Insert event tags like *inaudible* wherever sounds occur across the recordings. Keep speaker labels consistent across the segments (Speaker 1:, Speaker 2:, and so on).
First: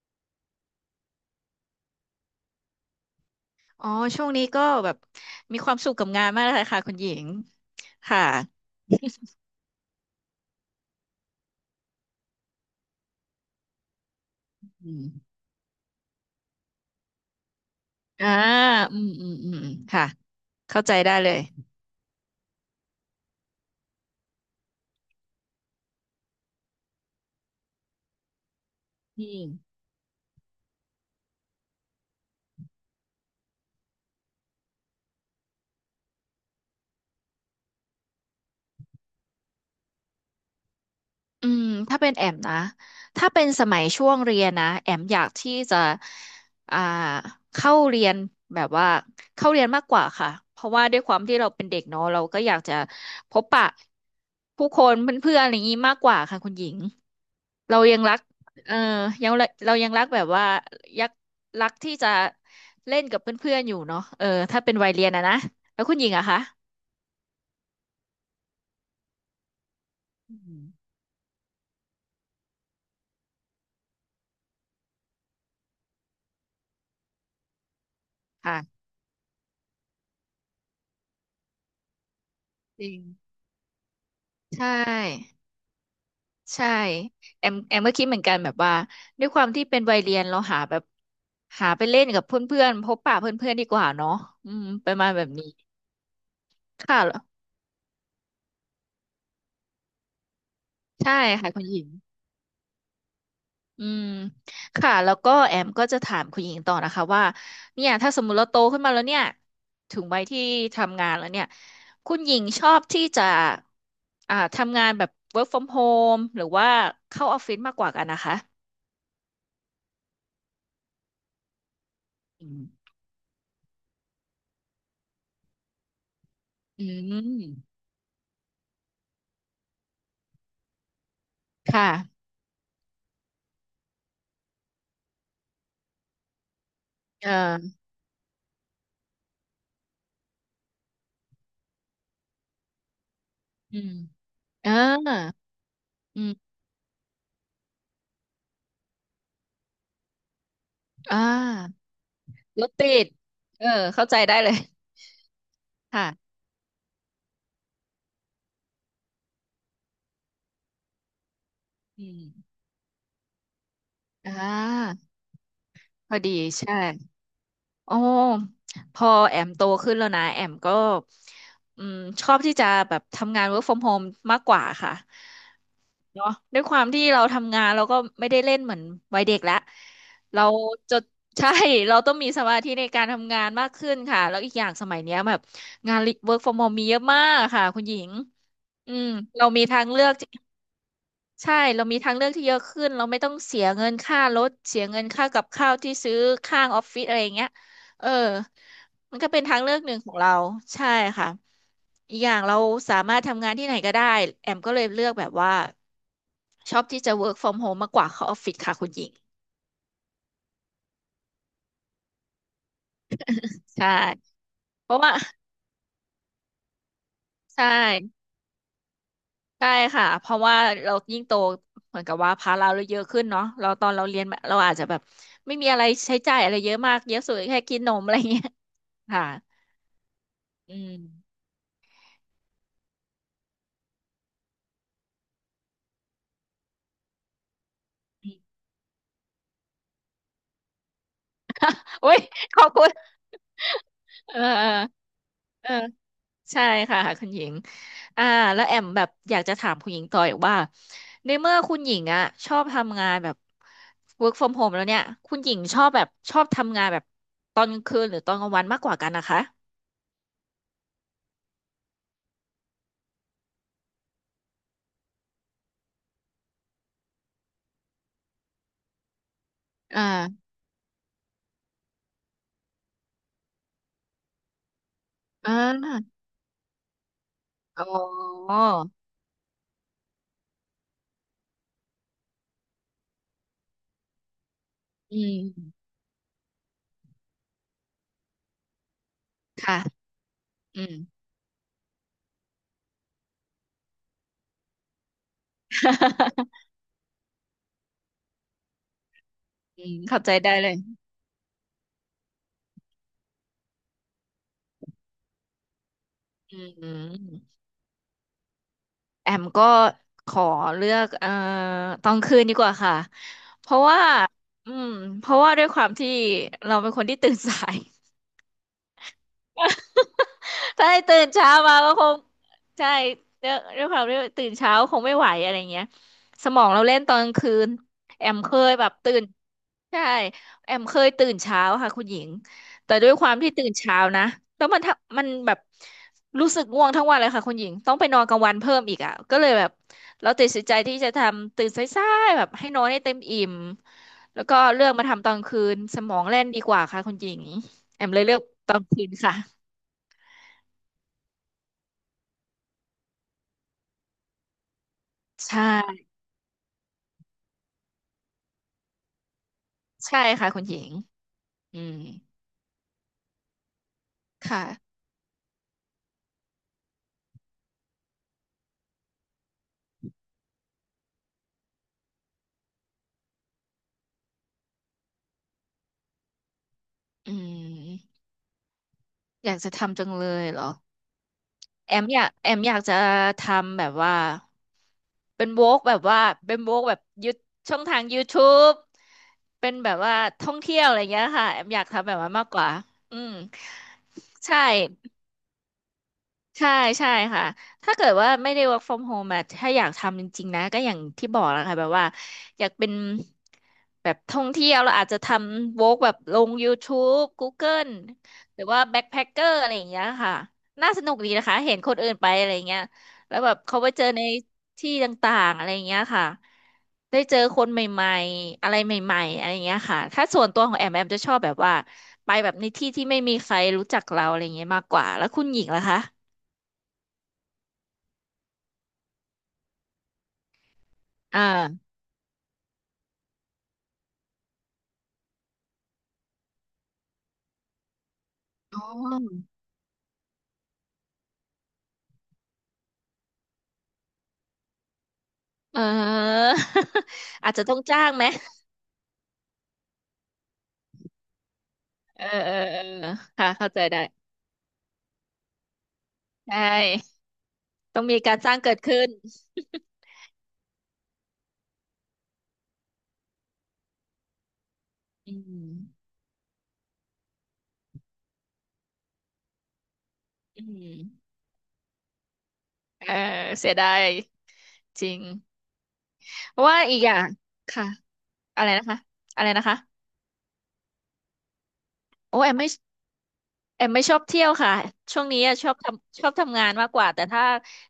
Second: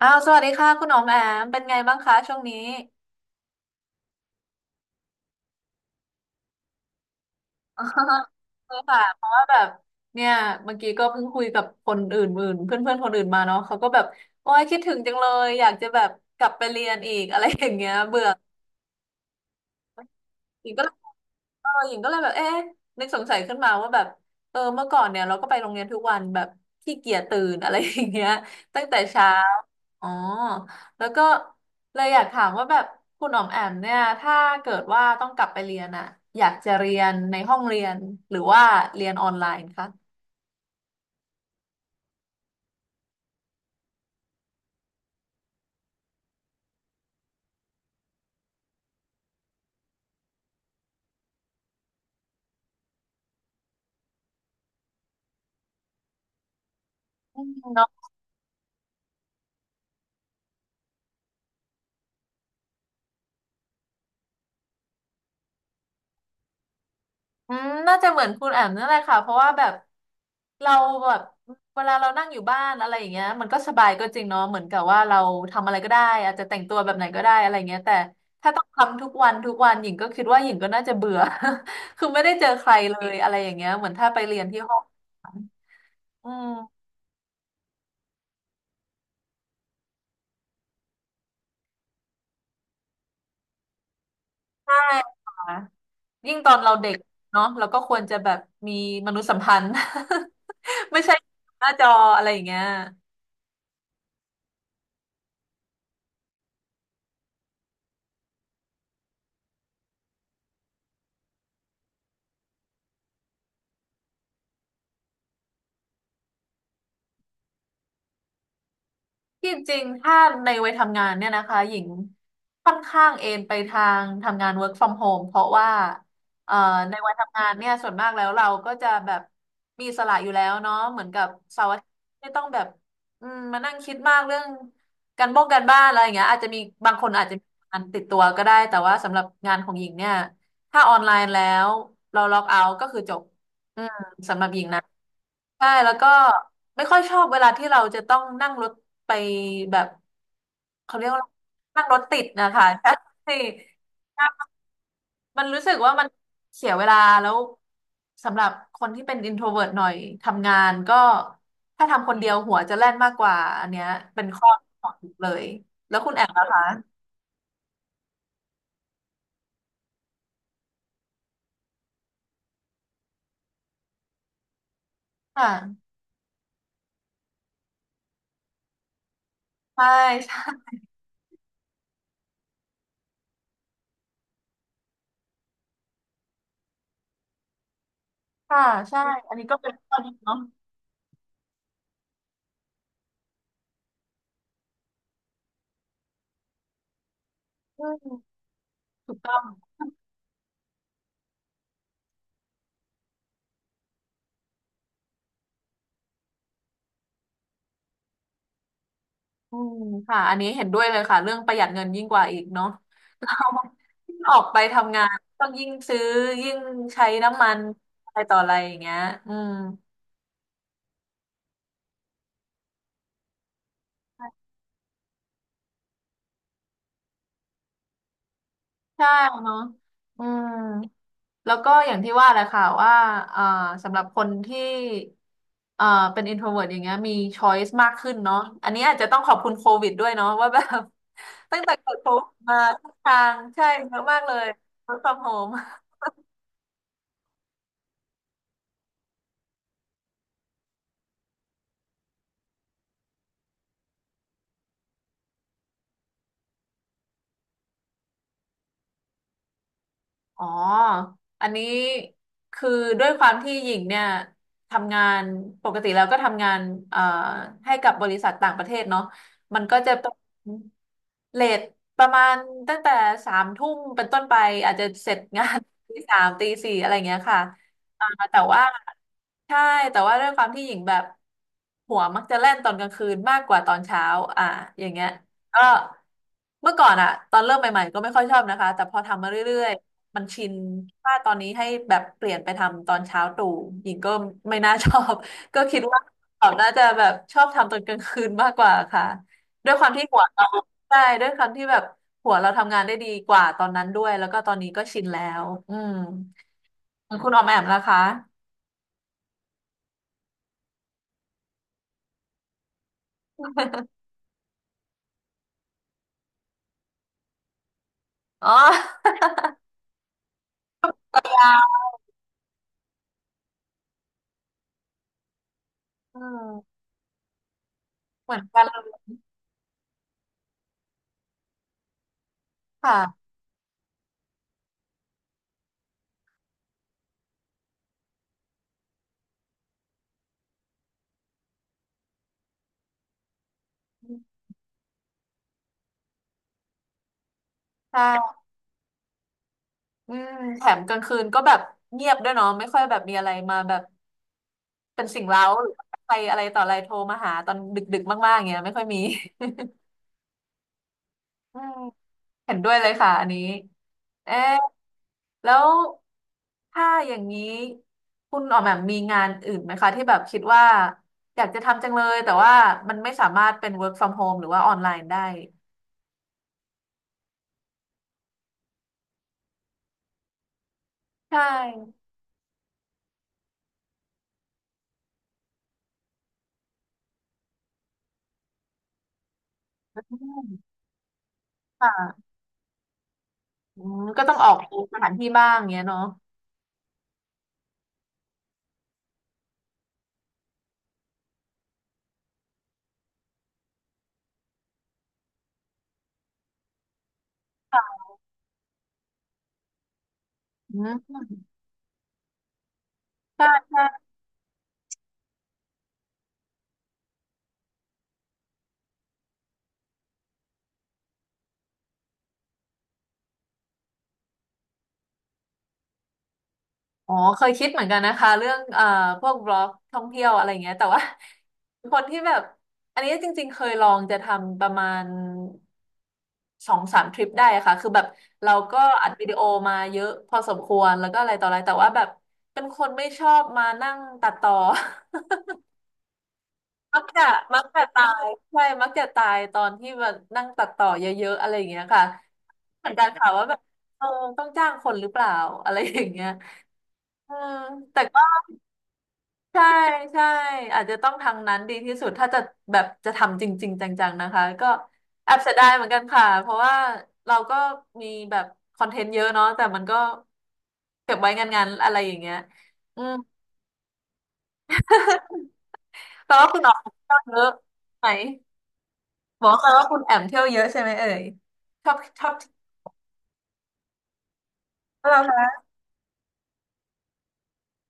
Speaker 1: อ้าวสวัสดีค่ะคุณอ๋อมแอมเป็นไงบ้างคะช่วงนี้
Speaker 2: อ๋อช่วงนี้ก็แบบมีความสุขกับงานมากเลยค่ะคุณหญิง
Speaker 1: อ๋อคือ *laughs* ค่
Speaker 2: ค่ะ
Speaker 1: ะเพราะว่าแบบเนี่ยเมื่อกี้ก็เพิ่งคุยกับคนอื่นเพื่อนเพื่อนๆคนอื่นมาเนาะเขาก็แบบโอ้ยคิด
Speaker 2: อื
Speaker 1: ถึง
Speaker 2: ม
Speaker 1: จังเลยอยากจะแบบกลับไปเรียนอีกอะไรอย่างเงี้ยเบื่อ
Speaker 2: อ่าอืมอืมอืมอืมค่ะ
Speaker 1: หญิง
Speaker 2: เข้า
Speaker 1: ก็เล
Speaker 2: ใจ
Speaker 1: ย
Speaker 2: ได้เลย
Speaker 1: หญิงก็เลยแบบเอ๊ะนึกสงสัยขึ้นมาว่าแบบเออเมื่อก่อนเนี่ยเราก็ไปโรงเรียนทุกวันแบบขี้เกียจตื่นอะไรอย่างเงี้ยตั้งแต่
Speaker 2: อื
Speaker 1: เช้า
Speaker 2: ม
Speaker 1: อ๋อแล้วก็เลยอยากถามว่าแบบคุณอ๋อมแอมเนี่ยถ้าเกิดว่าต้องกลับไปเรียนอะอยากจะเรียนในห้องเรียนหรือว่าเรียนออนไลน์คะ
Speaker 2: อืมถ้าเป็นแอมนะถ้าเป็นสมัยช่วงเรียนนะแอมอยากที่จะอ่าเข้าเรียนแบบว่าเข้าเรียนมากกว่าค่ะเพราะว่าด้วยความที่เราเป็นเด็กเนาะเราก็อยากจะพบปะผู้คนเพื่อนๆอะไรอย่างนี้มากกว่าค่ะคุณหญิง
Speaker 1: อืม
Speaker 2: เรา
Speaker 1: เนาะ
Speaker 2: ยังรักเออยังเรายังรักแบบว่ายักรักที่จะเล่นกับเพื่อนๆอยู่เนาะเออถ้าเป็นวัยเรียนอะนะ แล้วคุณหญิงอะคะ
Speaker 1: อืมน่าจะเหมือนคุณแอมนั่นแหละค่ะเพราะว่าแบบ
Speaker 2: อืม
Speaker 1: เราแบบเวลาเรานั่งอยู่บ้านอะไรอย่างเงี้ยมันก็สบายก็จริงเนาะเหมือนกับว่าเราทำอะไรก็ได้อาจจะแต่งตัวแบบไหนก็ได้อะไรเงี้ยแต่ถ้าต้อง
Speaker 2: ค่ะ
Speaker 1: ทำทุกวันทุกวันหญิงก็คิดว่าหญิงก็น่าจะเบื่อ *laughs* คือไม่ได้เจอใคร
Speaker 2: จริ
Speaker 1: เล
Speaker 2: ง
Speaker 1: ยอะไรอย่างเงี้ยเหมือนถ้าไปเรียนที่
Speaker 2: ใช
Speaker 1: ห้อง
Speaker 2: ่
Speaker 1: อื
Speaker 2: ใช่
Speaker 1: ม
Speaker 2: แอมก็คิดเหมือนกันแบบว่าด้วยความที่เป็นวัยเรียนเราหาแบบหาไปเล่นกับเพื่อนๆพบปะเพื่อนๆดีกว่าเนาะอืม
Speaker 1: ใช่
Speaker 2: ประมาณแบบ
Speaker 1: ค่ะ
Speaker 2: นี้
Speaker 1: ยิ่งตอนเรา
Speaker 2: ค
Speaker 1: เด็กเนาะ
Speaker 2: ่ะ
Speaker 1: เราก็ควรจะแบบมีมนุษยสัมพันธ์ *laughs* ไม่
Speaker 2: ใช่
Speaker 1: ใช่
Speaker 2: ค่ะคุ
Speaker 1: ห
Speaker 2: ณ
Speaker 1: น้า
Speaker 2: หญิ
Speaker 1: จ
Speaker 2: ง
Speaker 1: ออะไรอย่างเงี้ย
Speaker 2: อืม ค่ะ แล้วก็แอมก็จะถามคุณหญิงต่อนะคะว่า เนี่ย ถ้าสมมติเราโตขึ้นมาแล้วเนี่ย ถึงวัยที่ทำงานแล้วเนี่ย คุณหญิงชอบที่จะทำงานแบบ work from home หรือว่าเข้าออฟฟิศมากกว่ากันนะคะ
Speaker 1: ที่จริงถ้าในวัยทำงานเนี่ยนะคะหญิง
Speaker 2: อื
Speaker 1: ค่อน
Speaker 2: ม
Speaker 1: ข้างเอนไปทางทำงาน work from home เพราะว่าเอ่อ
Speaker 2: อื
Speaker 1: ในวัยทำงานเนี่ย
Speaker 2: ม
Speaker 1: ส่วนมากแล้วเราก็จะแบบมีอิสละอยู่แล้วเนาะเหมือนกับเสาร์
Speaker 2: ค
Speaker 1: อาทิตย์
Speaker 2: ่ะ
Speaker 1: ไม่ต้องแบบมานั่งคิดมากเรื่องการบ้งการบ้านอะไรอย่างเงี้ยอาจจะมีบางคนอาจจะมี
Speaker 2: เออ
Speaker 1: งานติดตัวก็ได้แต่ว่าสำหรับงานของหญิงเนี่ยถ้าออนไลน์แล้วเราล็อกเอาท์ก็คือจบ
Speaker 2: อื
Speaker 1: อื
Speaker 2: ม
Speaker 1: มสำหรับหญิ
Speaker 2: เอ
Speaker 1: งนะ
Speaker 2: อ
Speaker 1: ใช่แล้วก็
Speaker 2: อืม
Speaker 1: ไม่ค่อยชอบเวลาที่เราจะต้องนั่งรถไปแบบเขาเรียกว่า
Speaker 2: อ่า
Speaker 1: อะไรนั่งรถติดนะ
Speaker 2: ร
Speaker 1: คะ
Speaker 2: ถติ
Speaker 1: ใช่
Speaker 2: ด เออ เข้าใจได้เลย
Speaker 1: *laughs* มันรู้สึกว่ามัน
Speaker 2: ค่ะ
Speaker 1: เสียเวลาแล้วสำหรับคนที่เป็น introvert หน่อยทำงานก็ถ้า
Speaker 2: อื
Speaker 1: ทำคนเดี
Speaker 2: ม
Speaker 1: ยวหัวจะแล่นมากกว่าอันเนี้ยเป็น
Speaker 2: อ่
Speaker 1: ข้อ *laughs* ขอ
Speaker 2: า
Speaker 1: งเลย
Speaker 2: พอ
Speaker 1: นะ
Speaker 2: ดี
Speaker 1: คะ
Speaker 2: ใช่ อ๋อพอแอมโตขึ้นแล้วนะแอมก็อืมชอบที่จะแบบทำงาน work from home มากกว่าค่ะ
Speaker 1: ค่ะ
Speaker 2: เนาะด้วยความที่เราทำงานเราก็ไม่ได้เล่นเหมือนวัยเด็กแล้ว
Speaker 1: ใช่
Speaker 2: เรา
Speaker 1: ใช่
Speaker 2: จะใช่ *laughs* เราต้องมีสมาธิในการทำงานมากขึ้นค่ะแล้วอีกอย่างสมัยเนี้ยแบบงาน work from home มีเยอะมากค่ะคุณหญิง
Speaker 1: ค่ะ
Speaker 2: อื
Speaker 1: ใช่
Speaker 2: มเรามีทางเลือก ใช่เรามีทางเลือกที่เยอะขึ้นเราไม่ต้องเสียเงินค่ารถเสียเงินค่ากับข้าวที่ซื้อข้างออฟฟิศอะไรอย่างเงี้ยเออมันก็เป็นทางเลือกหนึ่งของเราใช่ค่ะอีกอย่างเราสามารถทำงานที่ไหนก็ได้แอมก็เลยเลือกแบบว่าชอบที่จะ work from home มากกว่าเข้าออฟฟิศค่ะคุณหญิง
Speaker 1: อืมค่ะอันนี้เห็นด้วยเลยค่ะเรื่องประหยัดเงินยิ่งกว่าอีกเนาะ *laughs*
Speaker 2: ใช่
Speaker 1: เราออกไป
Speaker 2: เพ
Speaker 1: ทำ
Speaker 2: ราะ
Speaker 1: งา
Speaker 2: ว่า
Speaker 1: นต้องยิ่งซื้อยิ่งใช้น้ำมัน
Speaker 2: ใช่
Speaker 1: อะไรต่ออะไรอย่างเงี้ยอืม
Speaker 2: ใช่ค่ะเพราะว่าเรายิ่งโตเหมือนกับว่าภาระเราเยอะขึ้นเนาะเราตอนเราเรียนมาเราอาจจะแบบไม่มีอะไรใช้จ่ายอะไรเยอะมากเยอะสุดแค่กินนมอะไรเงี้ย
Speaker 1: ใช่
Speaker 2: ค่ะ
Speaker 1: เนาะอืม
Speaker 2: อืม
Speaker 1: แล้วก็อย่างที่ว่าแหละค่ะว่าเอ่อสำหรับคนที่เอ่อเป็น introvert อย่างเงี้ยมี choice มากขึ้น
Speaker 2: อุ
Speaker 1: เนาะอันนี้อาจจะต้องขอบคุณโควิดด้วยเนาะว่าแบบ *laughs* ตั้งแต่เกิดโค
Speaker 2: โอ้ย
Speaker 1: วิดมา
Speaker 2: ขอบคุ
Speaker 1: ทุ
Speaker 2: ณ
Speaker 1: กทางใช่เยอะมากเล
Speaker 2: เออ
Speaker 1: ย
Speaker 2: เออ
Speaker 1: work from home
Speaker 2: เออใช่ค่ะคุณหญิงอ่าแล้วแอมแบบอยากจะถามคุณหญิงต่ออีกว่าในเมื่อคุณหญิงอ่ะชอบทำงานแบบ work from home แล้วเนี่ยคุณหญิงชอบแบบชอบทำงานแบบตอนกลางคืนหรือตอนกลางวันมากกว่ากันนะคะ
Speaker 1: อ๋ออันนี้คือด้วยความที่หญิงเนี่ยทำงานปกติแล้วก็ทำงานเอ่อให้กับบริษัทต่างประเทศเนาะมันก็จะเป็น
Speaker 2: อ่า
Speaker 1: เลทประมาณตั้งแต่3 ทุ่มเป็นต้นไปอาจจะเสร็จงา
Speaker 2: อ่
Speaker 1: น *laughs* ตี
Speaker 2: า
Speaker 1: สามตีสี่อะไรเงี้ยค่ะ
Speaker 2: อ๋
Speaker 1: อ่าแต่
Speaker 2: อ
Speaker 1: ว่าใช่แต่ว่าด้วยความที่หญิงแบบหัวมักจะแล่นตอนกลางคืนมากกว่าตอนเช้าอ่าอย่างเงี้ย
Speaker 2: อื
Speaker 1: ก็
Speaker 2: ม
Speaker 1: เมื่อก่อนอะตอนเริ่มใหม่ๆก็ไม่ค่อยชอบนะคะแต่พอทำมาเรื่อย
Speaker 2: ค่ะ
Speaker 1: มันชิน
Speaker 2: อืม
Speaker 1: ถ้าตอนนี้ให้แบบเปลี่ยนไปทำตอนเช้าตรู่ หญิงก็ไม่น่าชอบ *laughs* ก็คิดว่าเขา
Speaker 2: *laughs*
Speaker 1: น่าจะแบบชอบทำตอนกลางคืนมากกว่าค่ะด้วยค
Speaker 2: อื
Speaker 1: วาม
Speaker 2: ม
Speaker 1: ที่หั
Speaker 2: เข้า
Speaker 1: ว
Speaker 2: ใจ
Speaker 1: เรา
Speaker 2: ได้เลย
Speaker 1: ใช่ด้วยความที่แบบหัวเราทำงานได้ดีกว่าตอนนั้นด้วย แล้วก็ตอนนี้ก็ชินแล้วอืม
Speaker 2: อื
Speaker 1: คุณออมแอ
Speaker 2: ม
Speaker 1: มนะคะ
Speaker 2: แอมก็ขอเลือกตอนคืนดีกว่าค่ะเพราะว่าอืมเพราะว่าด้วยความที่เราเป็นคนที่ตื่นสาย
Speaker 1: อ๋อ
Speaker 2: *laughs* ถ้าให้ตื่นเช้ามาก็คงใช่ด้วยความที่ตื่นเช้าคงไม่ไหวอะไรเงี้ย
Speaker 1: *laughs* อื
Speaker 2: สมอง
Speaker 1: ม
Speaker 2: เราเล่นตอนกลางคืนแอ
Speaker 1: เหมื
Speaker 2: ม
Speaker 1: อน
Speaker 2: เค
Speaker 1: กัน
Speaker 2: ย
Speaker 1: เล
Speaker 2: แบบ
Speaker 1: ย
Speaker 2: ตื่นใช่แอมเคยตื่นเช้าค่ะคุณหญิงแต่ด้วยค
Speaker 1: ค่ะ
Speaker 2: วามที่ตื่นเช้านะแล้วมันแบบรู้สึกง่วงทั้งวันเลยค่ะคุณหญิงต้องไปนอนกลางวันเพิ่มอีกอ่ะก็เลยแบบเราตัดสินใจที่จะทำตื่นสายๆแบบให้นอนให้เต็มอิ่มแล้วก็เลือกมาทำตอนคืนสมองแล่นดีกว่าค่ะคุณหญิงแอมเลยเลื
Speaker 1: ใช่
Speaker 2: อกตอนคืนค่ะ
Speaker 1: อืมแถมกลางคืนก็แบบเงียบด้วยเนาะไม่ค่อยแบบมีอะไรมาแบบ เป็นสิ่งเร้า
Speaker 2: ใช่
Speaker 1: หรือใครอะไรต่ออะไรโทรมาหาตอนดึกๆมากๆอย่างเงี้ยไม่ค่อยมี *laughs*
Speaker 2: ใช่ค่ะคุณหญิง
Speaker 1: อืม
Speaker 2: อืม
Speaker 1: เห็นด้วยเลยค่ะอันนี้เอ๊ะ
Speaker 2: ค่ะ
Speaker 1: แล้วถ้าอย่างนี้คุณออกแบบมีงานอื่นไหมคะที่แบบคิดว่าอยากจะทำจังเลยแต่ว่ามันไม่สามารถเป็น work from home หรือว่าออนไลน์ได้
Speaker 2: อืมอยากจะทำจังเลยเหรอ
Speaker 1: ใช
Speaker 2: แอ
Speaker 1: ่
Speaker 2: แอมอยากจะทำแบบว่าเป็นโวกแบบว่าเป็นโวกแบบยูช่องทาง YouTube เป็นแบบว่า
Speaker 1: อื
Speaker 2: ท่อง
Speaker 1: ม
Speaker 2: เที่ยวอะไรเงี้ยค่ะแอมอยากทำแบบ
Speaker 1: ค่ะ
Speaker 2: นั้นมากกว่าอืม
Speaker 1: อืมก็ต้องออก
Speaker 2: ใช่
Speaker 1: สถานที่บ้างเงี้ยเนาะ
Speaker 2: ใช่ใช่ค่ะถ้าเกิดว่าไม่ได้ work from home อะถ้าอยากทำจริงๆนะ ก็อย่างที่บอกแล้วค่ะแบบว่าอยากเป็นแบบท่องเที่ยวเราอาจจะทำ work แบบลง YouTube Google หรือว่า backpacker อะไรอย่างเงี้ยค่ะ
Speaker 1: อื
Speaker 2: น่าสนุกดี
Speaker 1: ม
Speaker 2: นะคะเห็นคนอื่นไปอะไรเงี้ยแล้ว
Speaker 1: ใช่
Speaker 2: แบบเขาไปเจ
Speaker 1: ใช่
Speaker 2: อในที่ต่างๆอะไรเงี้ยค่ะ ได้เจอคนใหม่ๆอะไรใหม่ๆอะไรเงี้ยค่ะ ถ้าส่วนตัวของแอมจะชอบแบบว่าไปแบบในที่ที่ไม่มีใครรู้จักเราอะไรเงี้ยมากกว่าแล้วคุณหญิงล่ะคะ
Speaker 1: อ๋อเคยคิดเหมือนกันนะคะเรื่องพวกบล็อกท่องเที่ยวอะไรเงี้ยแต่ว่า
Speaker 2: อ่า
Speaker 1: *laughs* คนที่แบบอันนี้จริงๆเคยลองจะทำประมาณ2-3 ทริปได้อะค่ะคือแบบเราก็
Speaker 2: อ๋อ
Speaker 1: อัดวิดีโอมาเยอะพอสมควรแล้วก็อะไรต่ออะไรแต่ว่าแบบเป็นคนไม่ชอบมานั่งตัดต่อ
Speaker 2: เออ
Speaker 1: *laughs* มักจะ
Speaker 2: *laughs* อาจ
Speaker 1: มั
Speaker 2: จะ
Speaker 1: ก
Speaker 2: ต้อง
Speaker 1: จะ
Speaker 2: จ้า
Speaker 1: ตา
Speaker 2: งไห
Speaker 1: ย
Speaker 2: ม
Speaker 1: ใช่มักจะตายตอนที่แบบนั่งตัดต่อเยอะๆอะไรอย่างเงี้ยค่ะ
Speaker 2: เออเออเออ
Speaker 1: เหมือนกันค่ะว่า
Speaker 2: ค่ะ
Speaker 1: แบบ
Speaker 2: เข้าใจได้
Speaker 1: เออต้องจ้างคนหรือเปล่าอะไรอย่างเงี้ย
Speaker 2: ใช่
Speaker 1: เออ
Speaker 2: ต้
Speaker 1: แต่
Speaker 2: องมีการจ้างเกิดขึ้น
Speaker 1: ใช่ใช่อาจจะต้องทางนั้นดีที่สุดถ้าจะแบบจะทำจริงๆจังๆนะคะก็แอ
Speaker 2: อื
Speaker 1: บเสียดา
Speaker 2: ม
Speaker 1: ยเหมือนกันค่ะเพราะว่าเราก็มีแบบคอนเทนต์เยอะเนาะแต่มันก็
Speaker 2: อืม
Speaker 1: เก็บไว้งานๆอะไรอย่างเงี้ยอื
Speaker 2: เอ
Speaker 1: ม
Speaker 2: อเสียดายจริง
Speaker 1: *laughs* แปลว่า
Speaker 2: เพ
Speaker 1: คุณ
Speaker 2: ราะ
Speaker 1: ออก
Speaker 2: ว่า
Speaker 1: เที
Speaker 2: อีกอ
Speaker 1: ่
Speaker 2: ย่า
Speaker 1: ยว
Speaker 2: ง
Speaker 1: เยอะ
Speaker 2: ค่ะ
Speaker 1: ไหม
Speaker 2: อะไรนะคะอะ
Speaker 1: บ
Speaker 2: ไร
Speaker 1: อก
Speaker 2: นะ
Speaker 1: แปลว่าคุณ
Speaker 2: คะ
Speaker 1: แอมเที่ยวเยอะใช่ไหมเอ่ยชอบชอบ
Speaker 2: โอ้แอมไม่ แอมไม่ชอบเที่ยวค่ะ
Speaker 1: เที่ย
Speaker 2: ช่
Speaker 1: ว
Speaker 2: วง
Speaker 1: เหรอ
Speaker 2: นี้
Speaker 1: คะ
Speaker 2: อะชอบทำงานมากกว่าแต่ถ้า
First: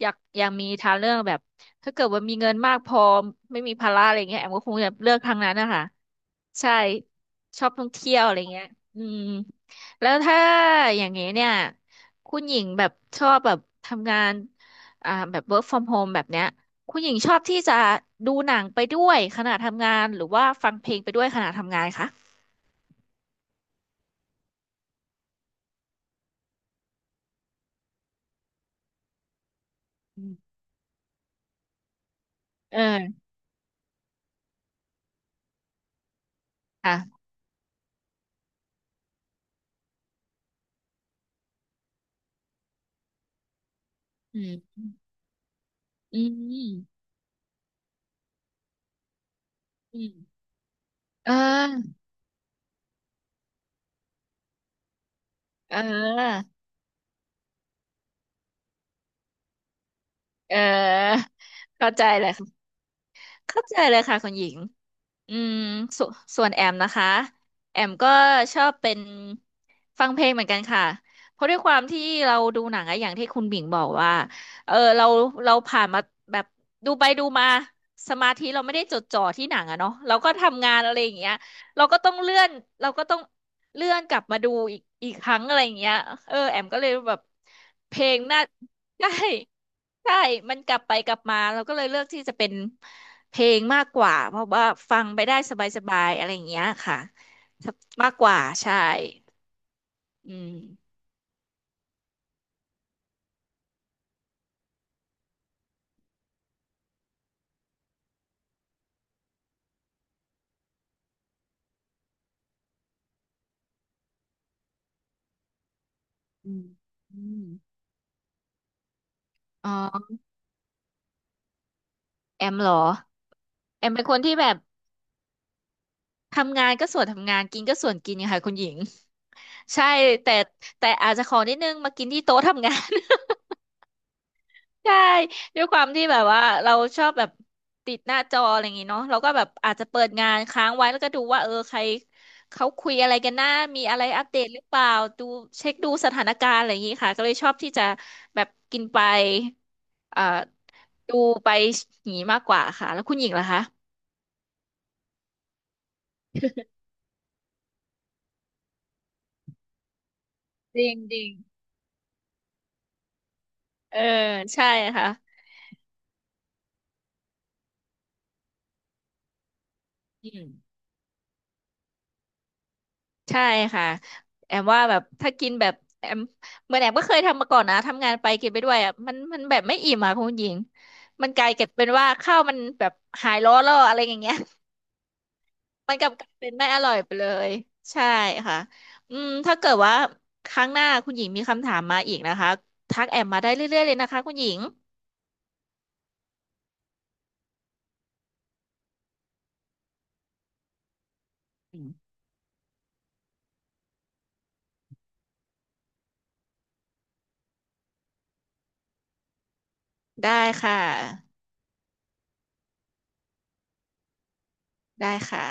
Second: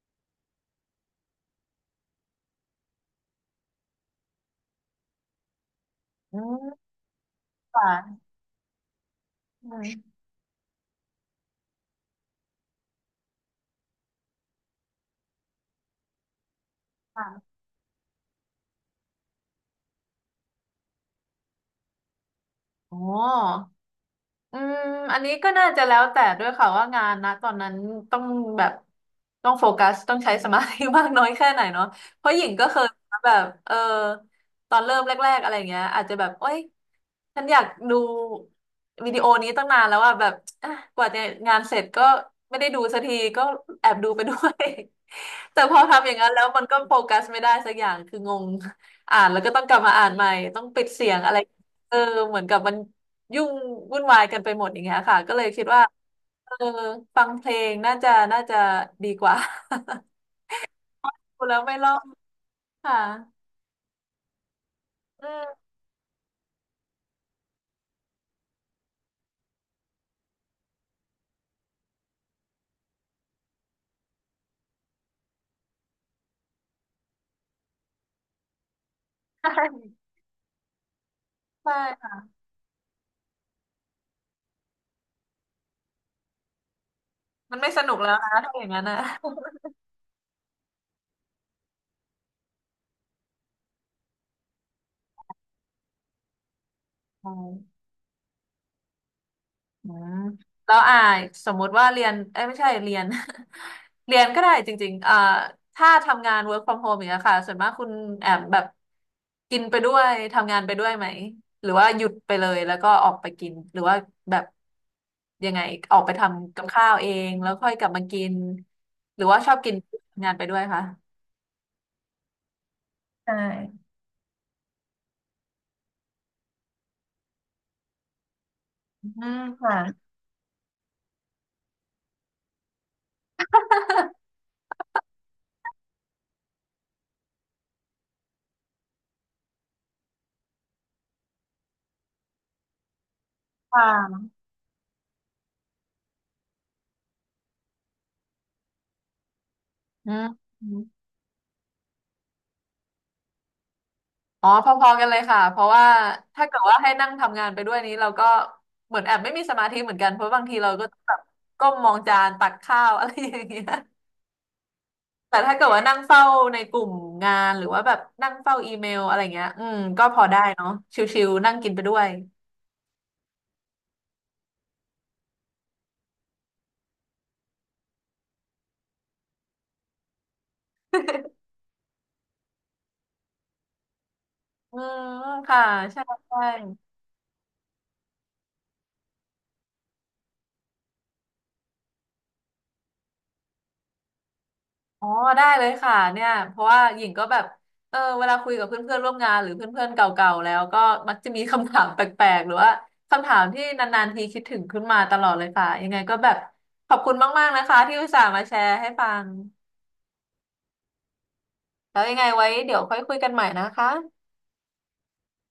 Speaker 2: อยากมีทางเลือกแบบถ้าเกิดว่ามีเงินมากพอไม่มีภาระอะไรเงี้ยแอมก็คงจะเลือกทางนั้นนะคะ
Speaker 1: อื
Speaker 2: ใช่
Speaker 1: ม
Speaker 2: ชอบท่องเที่
Speaker 1: ค่ะ
Speaker 2: ยวอะไรเงี้ยอืม
Speaker 1: อืม
Speaker 2: แล้วถ้าอย่างนี้เนี่ยคุณหญิงแบบชอบแบบทำงานแบบ work from home แบบเนี้ยคุณหญิงชอบ
Speaker 1: ค่ะ
Speaker 2: ที่จะดูหนังไปด้วยขณะทำงานหรือว่าฟังเพลงไปด้วยขณะทำงานคะ
Speaker 1: โอ้ อืมอันนี้ก็น่าจะแล้วแต่ด้วยค่ะว่างานนะตอนนั้นต้องแบบต้องโฟกัสต้อง
Speaker 2: อื
Speaker 1: ใช้ส
Speaker 2: ม
Speaker 1: มาธิมากน้อยแค่ไหนเนาะเพราะหญิงก็เค
Speaker 2: เอ
Speaker 1: ย
Speaker 2: อ
Speaker 1: แบบตอนเริ่มแรกๆอะไรเงี้ยอาจจะแบบโอ๊ย
Speaker 2: ค่ะ
Speaker 1: ฉันอยากดูวิดีโอนี้ตั้งนานแล้วอะแบบอ่ะกว่าจะงานเสร็จก็ไม่ได้ดูสักทีก็แอบดูไปด้
Speaker 2: อื
Speaker 1: วย
Speaker 2: ม
Speaker 1: *laughs* แต่พอทำอย่าง
Speaker 2: อื
Speaker 1: นั้นแล้วมันก็โฟ
Speaker 2: ม
Speaker 1: กัสไม่ได้สักอย่างคืองงอ่านแล้วก็ต้องกลับมา
Speaker 2: อื
Speaker 1: อ่านใหม่
Speaker 2: ม
Speaker 1: ต้องปิดเสียง
Speaker 2: เอ
Speaker 1: อะไรเออ
Speaker 2: อ
Speaker 1: เหมือนกับมัน ยุ่งวุ่นวายกันไปหมดอย่างเงี้ยค่ะก็เลยคิด
Speaker 2: เ
Speaker 1: ว่า
Speaker 2: ออ
Speaker 1: เออฟังเพลงน่าจะดีกว่า
Speaker 2: เออ
Speaker 1: *laughs* พูดแล้วไม่รอ
Speaker 2: เข้า
Speaker 1: ด
Speaker 2: ใจเลยค่ะ
Speaker 1: ค่ะ
Speaker 2: เข้าใจเลยค่ะคุณหญิง
Speaker 1: อื
Speaker 2: อื
Speaker 1: ม
Speaker 2: มสส่วนแอมนะคะแอมก็ชอบเป็นฟังเพลงเหมือนกันค่ะเพราะด้วยความที่เราดูหนังอะอย่างที่คุณบิ่งบอกว่าเออเราผ่านมาแบบดูไปดูมาสมาธิเราไม่ได้จดจ่อที่
Speaker 1: ใช่
Speaker 2: หนังอะเนาะเราก็ทำงานอะไรอย่างเงี้ย
Speaker 1: ใช่
Speaker 2: เราก็ต้อง
Speaker 1: ค่ะ
Speaker 2: เลื่อนเราก็ต้องเลื่อนกลับมาดูอีกครั้งอะไรอย่างเงี้ยเออแอมก็เลยแบบ
Speaker 1: มันไม่สนุ
Speaker 2: เพ
Speaker 1: ก
Speaker 2: ล
Speaker 1: แล้ว
Speaker 2: ง
Speaker 1: นะ
Speaker 2: น่า
Speaker 1: ถ้าอย่างนั้นนะ
Speaker 2: *laughs* ใช่ใช่มันกลับไปกลับมาเราก็เลยเลือกที่จะเป็น เพลงมากกว่าเพราะว่าฟังไปได้สบายๆอะไรอย่างเงี้ยค่ะมากกว่าใช่
Speaker 1: อืม
Speaker 2: อืม
Speaker 1: แล้วสมมุติว่าเรียนเอ้ยไม่ใช่เรียน *laughs* เรียนก็ได้จริงๆถ้าทำงาน work from home อย่างเงี้ยค่ะส่วนมากคุณแอมแบบกินไปด้วยทำงานไปด้วยไหมหรือว่าหยุดไปเลยแล้วก็ออกไปกินหรือว่าแบบยังไงออกไปท
Speaker 2: อื
Speaker 1: ำกับ
Speaker 2: ม
Speaker 1: ข้าวเอ
Speaker 2: อื
Speaker 1: ง
Speaker 2: ม
Speaker 1: แล้วค่อยกลับมากินหรือว่าชอบ
Speaker 2: อ๋
Speaker 1: กิน
Speaker 2: อ
Speaker 1: ทำงานไปด้วยคะ
Speaker 2: แอมเหรอ
Speaker 1: ใช่
Speaker 2: แอมเป็นคนที่แบบทำงานก็ส่วนทำงานกินก็ส่วนกินค่ะคุณหญิง
Speaker 1: อืมค่ะ
Speaker 2: ใช่แต่แต่อาจจะขอนิดนึงมากินที่โต๊ะทำงาน
Speaker 1: *laughs*
Speaker 2: ใช่ด้วยความที่แบบว่าเราชอบแบบติดหน้าจออะไรอย่างงี้เนาะเราก็แบบอาจจะเปิดงานค้างไว้แล้วก็ดูว่าเออใครเขาคุยอะไรกันหน้ามีอะไร
Speaker 1: ค่ะ
Speaker 2: อัปเดตหรือเปล่าดูเช็คดูสถานการณ์อะไรอย่างงี้ค่ะก็เลยชอบที่จะแบบกินไป
Speaker 1: อื
Speaker 2: เอ่อ
Speaker 1: ม
Speaker 2: ดูไปหนีมากกว่าค่ะแล้วคุณหญิงล่ะคะ
Speaker 1: อ๋อพอๆกันเลยค่ะเพราะว่าถ้าเกิดว่าให้นั่งทำงานไปด้วยนี้เราก็เหมือนแอบไม่มีสมาธิเหมือนกันเพราะบางทีเรา
Speaker 2: จ
Speaker 1: ก็
Speaker 2: ริง
Speaker 1: ต้องแบ
Speaker 2: จ
Speaker 1: บ
Speaker 2: ริง
Speaker 1: ก้มมองจานตักข้าว *laughs* อะไรอย่างเงี้ย
Speaker 2: เออใช่ค่ะ
Speaker 1: แต่ถ้าเกิดว่านั่งเฝ้าในกลุ่มงานหรือว่าแบบนั่งเฝ้าอีเมลอะไรเงี้ยอืมก็พอ
Speaker 2: อื
Speaker 1: ได้
Speaker 2: ม
Speaker 1: เนาะชิวๆนั่งกินไปด้วย
Speaker 2: ใช่ค่ะแอมว่าแบบถ้ากินแบบแอมเหมือนแอมก็เคยทำมาก่อนนะทำงานไปกินไปด้วยอ่ะมันแบบไม่อิ่มอ่ะคุณหญิงมันกลายเก็บเป็นว่าข้าวมันแบบหายร้อนแล้วอะไรอย่างเงี้ย
Speaker 1: อืมค่ะ
Speaker 2: *laughs* มัน
Speaker 1: ใช่
Speaker 2: กลับกลาย
Speaker 1: ใช่
Speaker 2: เป็นไม่อร่อยไปเลยใช่ค่ะอืมถ้าเกิดว่าครั้งหน้าคุณหญิงมีคำถามมาอีกนะคะทักแอมมาได้เรื่อยๆเลยนะคะคุณหญิง
Speaker 1: อ๋อได้เลยค่ะเนี่ยเพราะว่าหญิงก็แบบเออเวลาคุยกับเพื่อนๆร่วมงานหรือเพื่อนๆเก่าๆแล้วก็มักจะมีคำ
Speaker 2: อื
Speaker 1: ถาม *laughs* แป
Speaker 2: ม
Speaker 1: ลกๆหรือว่าคำถามที่นานๆทีคิดถึงขึ้นมาตลอดเลยค่ะยังไงก็แบบขอบคุณมากๆนะคะที่อุตส่าห์มาแชร์ให้ฟัง
Speaker 2: ได้ค่ะ
Speaker 1: แล้วยังไงไว้เดี๋ยวค่อยคุยกันใหม่นะคะ
Speaker 2: ได้ค่ะ